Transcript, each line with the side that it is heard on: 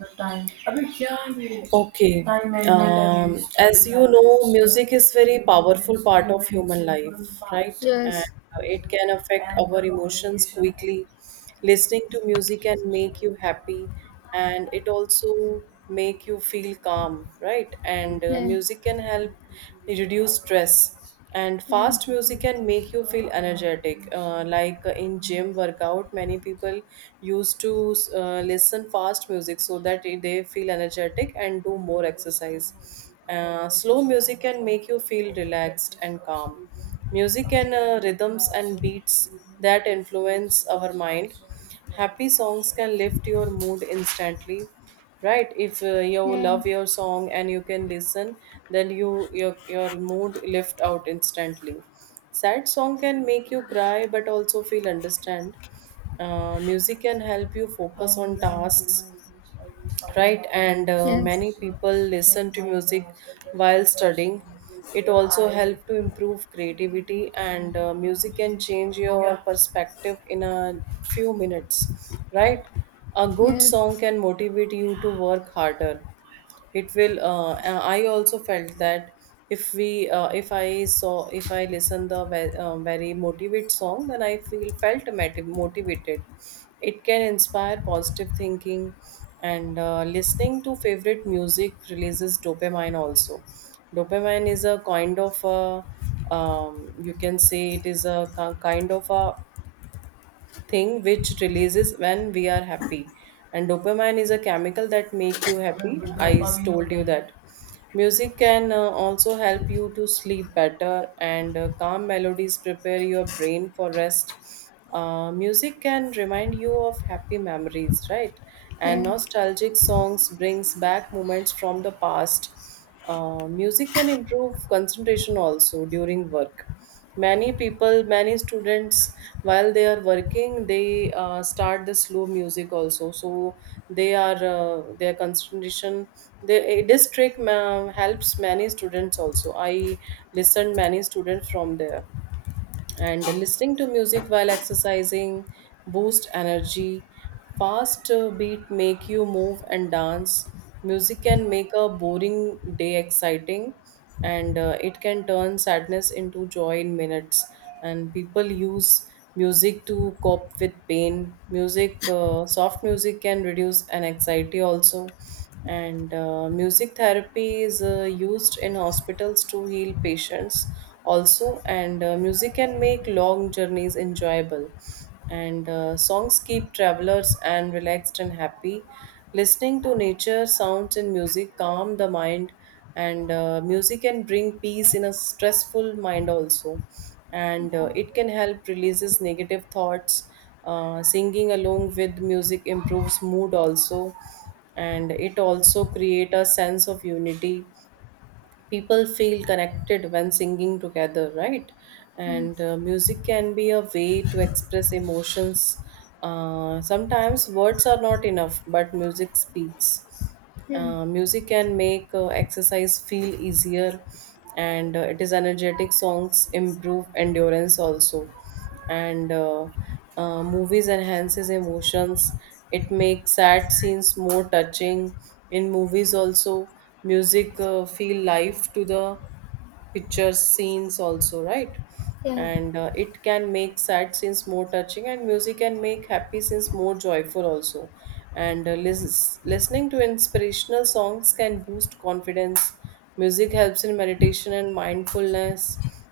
right: The time. अभी क्या है ये? Okay. Time management. And as you know, music is very powerful part of human life, right? And
left: Yes,
right: it can affect our emotions quickly. Listening to music can make you happy, and it also make you feel calm, right? And
left: yes,
right: music can help reduce stress, and fast
left: yes,
right: music can make you feel energetic, like in gym workout many people used to listen fast music so that they feel energetic and do more exercise. Slow music can make you feel relaxed and calm. Music and rhythms and beats that influence our mind. Happy songs can lift your mood instantly, right? If you
left: yeah,
right: love your song and you can listen, then your mood lift out instantly. Sad song can make you cry but also feel understand. Music can help you focus on tasks, right? And
left: yes, yes,
right: many people listen to music while studying. It also helps to improve creativity, and music can change your perspective in a few minutes, right? A good song
left: yes,
right: can motivate you to work harder. It will I also felt that if I listen the very motivate song, then I feel felt motivated. It can inspire positive thinking, and listening to favorite music releases dopamine also. Dopamine is a kind of a you can say it is a kind of a thing which releases when we are happy. And dopamine is a chemical that make you happy. I told you that. Music can also help you to sleep better, and calm melodies prepare your brain for rest. Music can remind you of happy memories, right? And
left: yes,
right: nostalgic songs brings back moments from the past. Music can improve concentration also. During work, many people, many students, while they are working, they start the slow music also, so they are their concentration, this trick helps many students also. I listened many students from there. And listening to music while exercising boost energy. Fast beat make you move and dance. Music can make a boring day exciting, and it can turn sadness into joy in minutes. And people use music to cope with pain. Music Soft music can reduce an anxiety also, and music therapy is used in hospitals to heal patients also. And music can make long journeys enjoyable, and songs keep travelers and relaxed and happy. Listening to nature sounds and music calm the mind, and music can bring peace in a stressful mind also. And it can help releases negative thoughts. Singing along with music improves mood also, and it also create a sense of unity. People feel connected when singing together, right? And
left: yes,
right: music can be a way to express emotions. Sometimes words are not enough but music speaks. Music can make exercise feel easier, and it is energetic songs improve endurance also. And movies enhances emotions. It makes sad scenes more touching. In movies also, music feel life to the pictures scenes also, right?
left: yes,
right: And it can make sad scenes more touching, and music can make happy scenes more joyful also. And listening to inspirational songs can boost confidence. Music helps in meditation and mindfulness.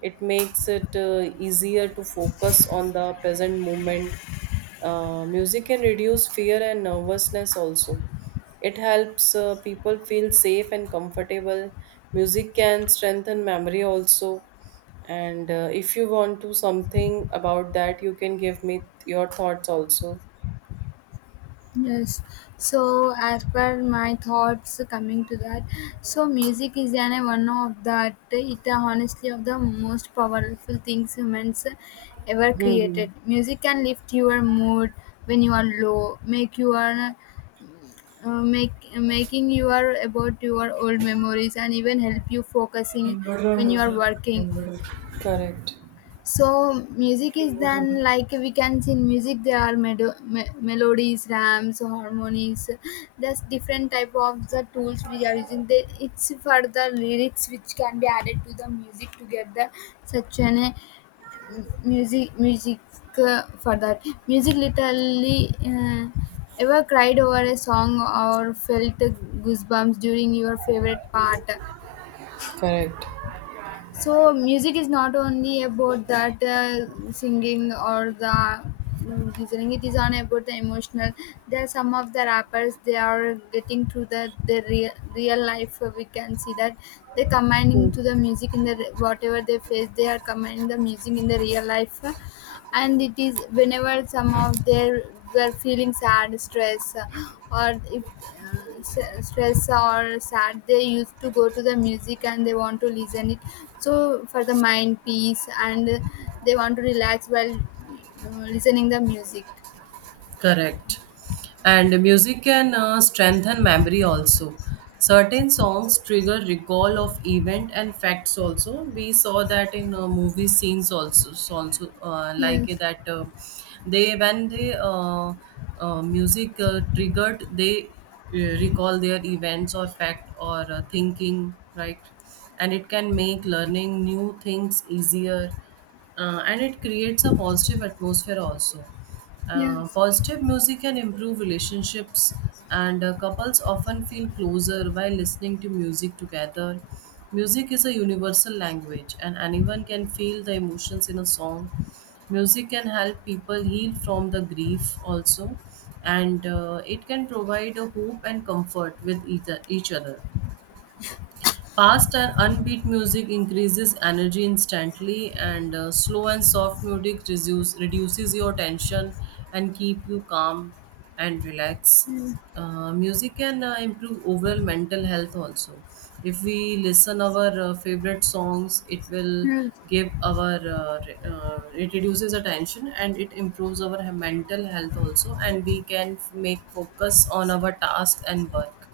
right: It makes it easier to focus on the present moment. Music can reduce fear and nervousness also. It helps people feel safe and comfortable. Music can strengthen memory also. And if you want to something about that, you can give me your thoughts also.
left: yes. So, as per my thoughts coming to that, so music is an one of that it honestly of the most powerful things humans ever
right: Hmm.
left: created. Music can lift your mood when you are low, make your make making you are about your old memories and even help you focusing
right: Inverter
left: when you are
right: and
left: working.
right: inverter. Correct.
left: So music is
right: Inverter.
left: then like we can see in music there are melodies, rams, harmonies. There's different type of the tools we are using. They, it's for the lyrics which can be added to the music to get the such an music for that music literally. Ever cried over a song or felt goosebumps during your favorite part.
right: Correct.
left: So music is not only about that singing or the listening it is on about the emotional. There are some of the rappers they are getting to the real, real life we can see that they combining to the music in the whatever they face they are combining the music in the real life. And it is whenever some of their were feeling sad stress or if stress or sad they used to go to the music and they want to listen it. So for the mind peace and they want to relax while uh, listening the music.
right: Correct. And music can strengthen memory also. Certain songs trigger recall of event and facts also. We saw that in movie scenes also, so also like
left: Yes,
right: that, they when they music triggered they recall their events or fact or thinking, right? And it can make learning new things easier, and it creates a positive atmosphere also.
left: yes,
right: Positive music can improve relationships, and couples often feel closer while listening to music together. Music is a universal language, and anyone can feel the emotions in a song. Music can help people heal from the grief also, and it can provide a hope and comfort with either, each other. Fast and unbeat music increases energy instantly, and slow and soft music reduces your tension and keep you calm and relaxed. Music can improve overall mental health also. If we listen our favorite songs, it will
left: yes,
right: give our it reduces the tension, and it improves our mental health also, and we can make focus on our task and work.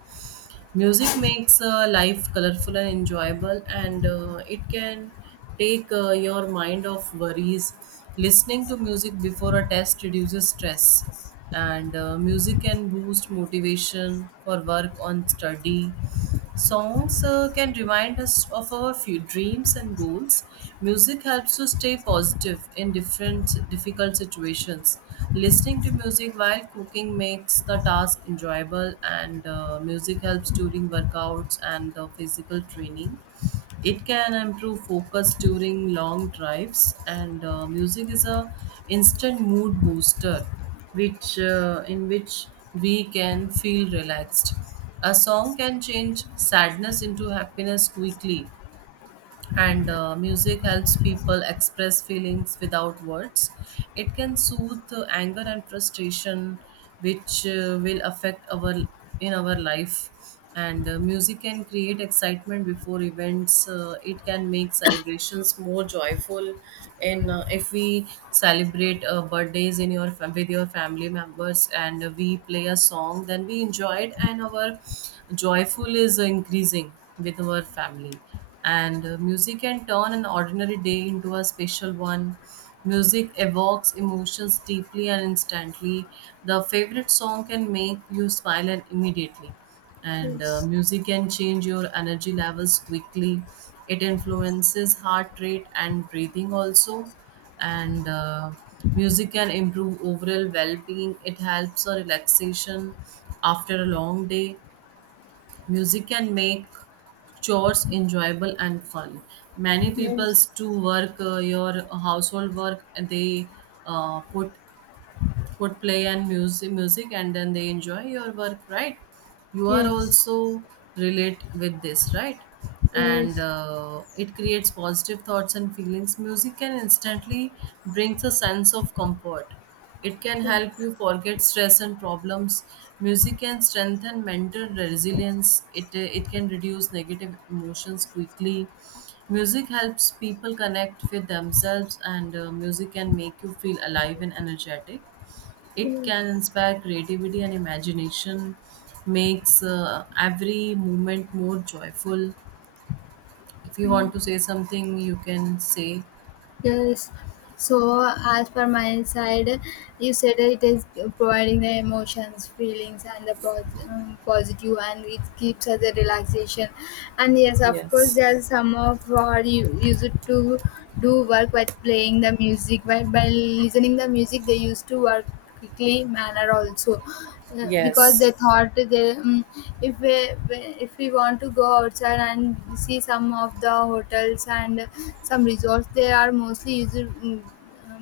right: Music makes life colorful and enjoyable, and it can take your mind off worries. Listening to music before a test reduces stress, and music can boost motivation for work on study. Songs can remind us of our few dreams and goals. Music helps to stay positive in different difficult situations. Listening to music while cooking makes the task enjoyable, and music helps during workouts and the physical training. It can improve focus during long drives, and music is a instant mood booster, which in which we can feel relaxed. A song can change sadness into happiness quickly, and music helps people express feelings without words. It can soothe anger and frustration, which will affect our in our life. And music can create excitement before events. It can make celebrations more joyful. In If we celebrate birthdays with your family members and we play a song, then we enjoy it and our joyful is increasing with our family. And music can turn an ordinary day into a special one. Music evokes emotions deeply and instantly. The favorite song can make you smile and immediately, and
left: yes,
right: music can change your energy levels quickly. It influences heart rate and breathing also. And music can improve overall well-being. It helps a relaxation after a long day. Music can make chores enjoyable and fun. Many people's to work your household work, and they put would play and music, and then they enjoy your work, right? You are
left: yes.
right: also relate with this, right? And it creates positive thoughts and feelings. Music can instantly brings a sense of comfort. It can help you forget stress and problems. Music can strengthen mental resilience. It can reduce negative emotions quickly. Music helps people connect with themselves, and music can make you feel alive and energetic. It can
left: Yes,
right: inspire creativity and imagination, makes every moment more joyful. If you want
left: yes.
right: to say something, you can say.
left: Yes. So, as per my side, you said it is providing the emotions, feelings, and the positive, and it keeps us a relaxation. And yes, of course,
right: Yes.
left: there is some of our you use it to do work by playing the music. By listening the music, they used to work quickly manner also because
right: Yes.
left: they thought they if we if we want to go outside and see some of the hotels and some resorts they are mostly used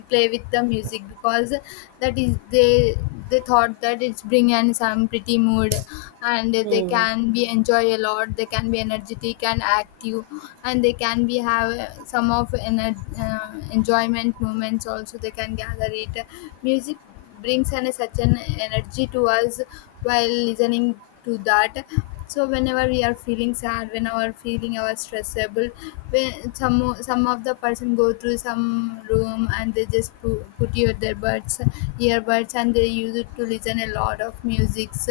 left: play with the music because that is they thought that it's bring in some pretty mood, and they
right: Hmm.
left: can be enjoy a lot they can be energetic and active, and they can be have some of enjoyment moments also they can gather it. Music brings an such an energy to us while listening to that. So whenever we are feeling sad, whenever feeling our stressable, when some of the person go through some room and they just put your their buds earbuds and they use it to listen a lot of musics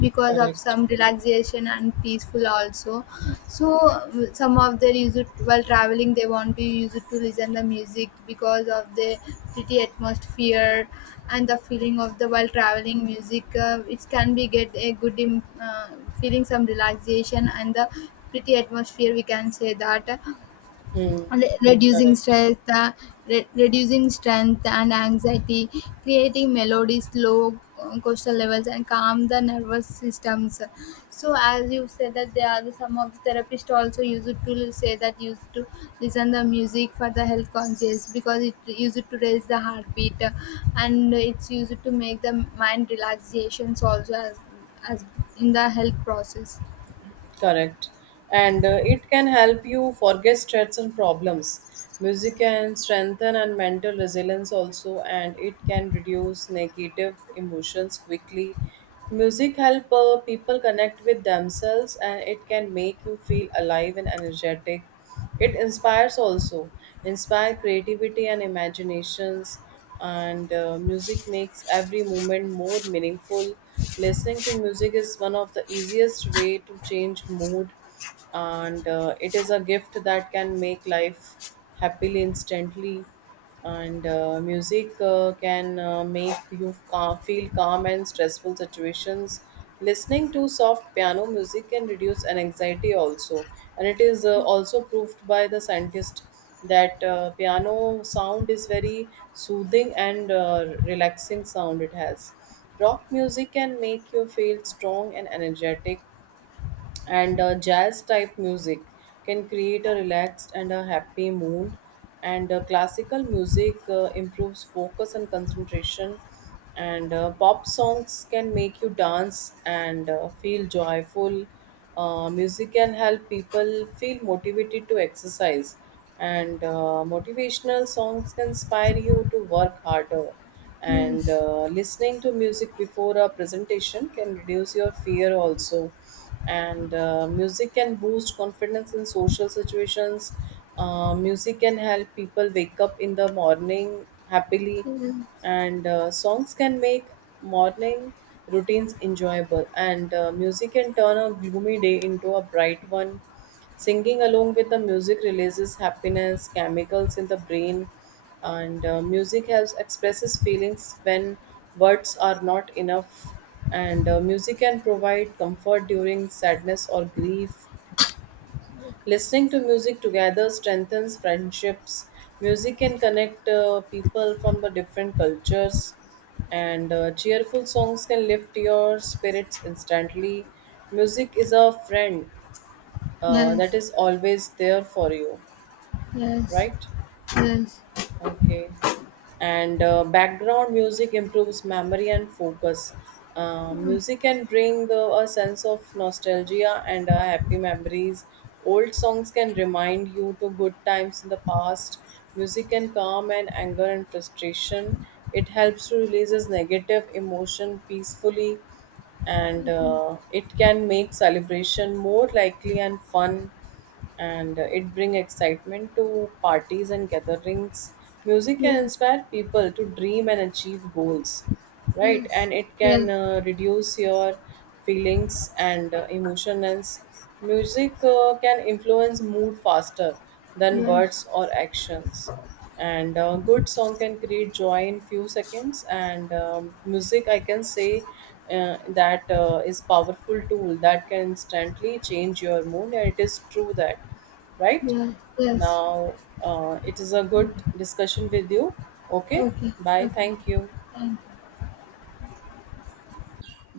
left: because of
right: Correct.
left: some relaxation and peaceful also. So some of their use it while traveling they want to use it to listen the music because of the pretty atmosphere and the feeling of the while traveling music it can be get a good feeling some relaxation and the pretty atmosphere we can say that.
right: Hmm.
left: Reducing
right: Correct.
left: stress, reducing strength and anxiety, creating melodies, low coastal levels, and calm the nervous systems. So, as you said that there are some of the therapists also use it to say that used to listen the music for the health conscious because it used to raise the heartbeat and it's used to make the mind relaxations also as in the health process.
right: Correct. And it can help you forget stress and problems. Music can strengthen and mental resilience also, and it can reduce negative emotions quickly. Music help people connect with themselves, and it can make you feel alive and energetic. It inspires also, inspire creativity and imaginations, and music makes every moment more meaningful. Listening to music is one of the easiest way to change mood, and it is a gift that can make life happily instantly. And music can make you calm, feel calm in stressful situations. Listening to soft piano music can reduce an anxiety also, and it is also proved by the scientist that piano sound is very soothing and relaxing sound it has. Rock music can make you feel strong and energetic, and jazz type music can create a relaxed and a happy mood. And classical music improves focus and concentration, and pop songs can make you dance and feel joyful. Music can help people feel motivated to exercise, and motivational songs can inspire you to work harder. And
left: Yes.
right: listening to music before a presentation can reduce your fear also, and music can boost confidence in social situations. Music can help people wake up in the morning happily,
left: Yes.
right: and songs can make morning routines enjoyable. And music can turn a gloomy day into a bright one. Singing along with the music releases happiness, chemicals in the brain, and music helps expresses feelings when words are not enough. And music can provide comfort during sadness or grief. Listening to music together strengthens friendships. Music can connect people from the different cultures, and cheerful songs can lift your spirits instantly. Music is a friend that
left: Yes.
right: is always there for you,
left: Yes.
right: right?
left: Yes.
right: Okay. And background music improves memory and focus. Music can bring a sense of nostalgia and happy memories. Old songs can remind you to good times in the past. Music can calm and anger and frustration. It helps to releases negative emotion peacefully, and it can make celebration more likely and fun. And it bring excitement to parties and gatherings. Music can
left: Yes,
right: inspire people to dream and achieve goals, right?
left: yes,
right: And it can
left: yes,
right: reduce your feelings and emotions. Music can influence mood faster than
left: yes,
right: words or actions, and a good song can create joy in few seconds. And music I can say that is powerful tool that can instantly change your mood, and it is true that, right?
left: yes, yes.
right: Now, it is a good discussion with you. Okay.
left: Okay,
right: Bye,
left: okay.
right: thank you.
left: Thank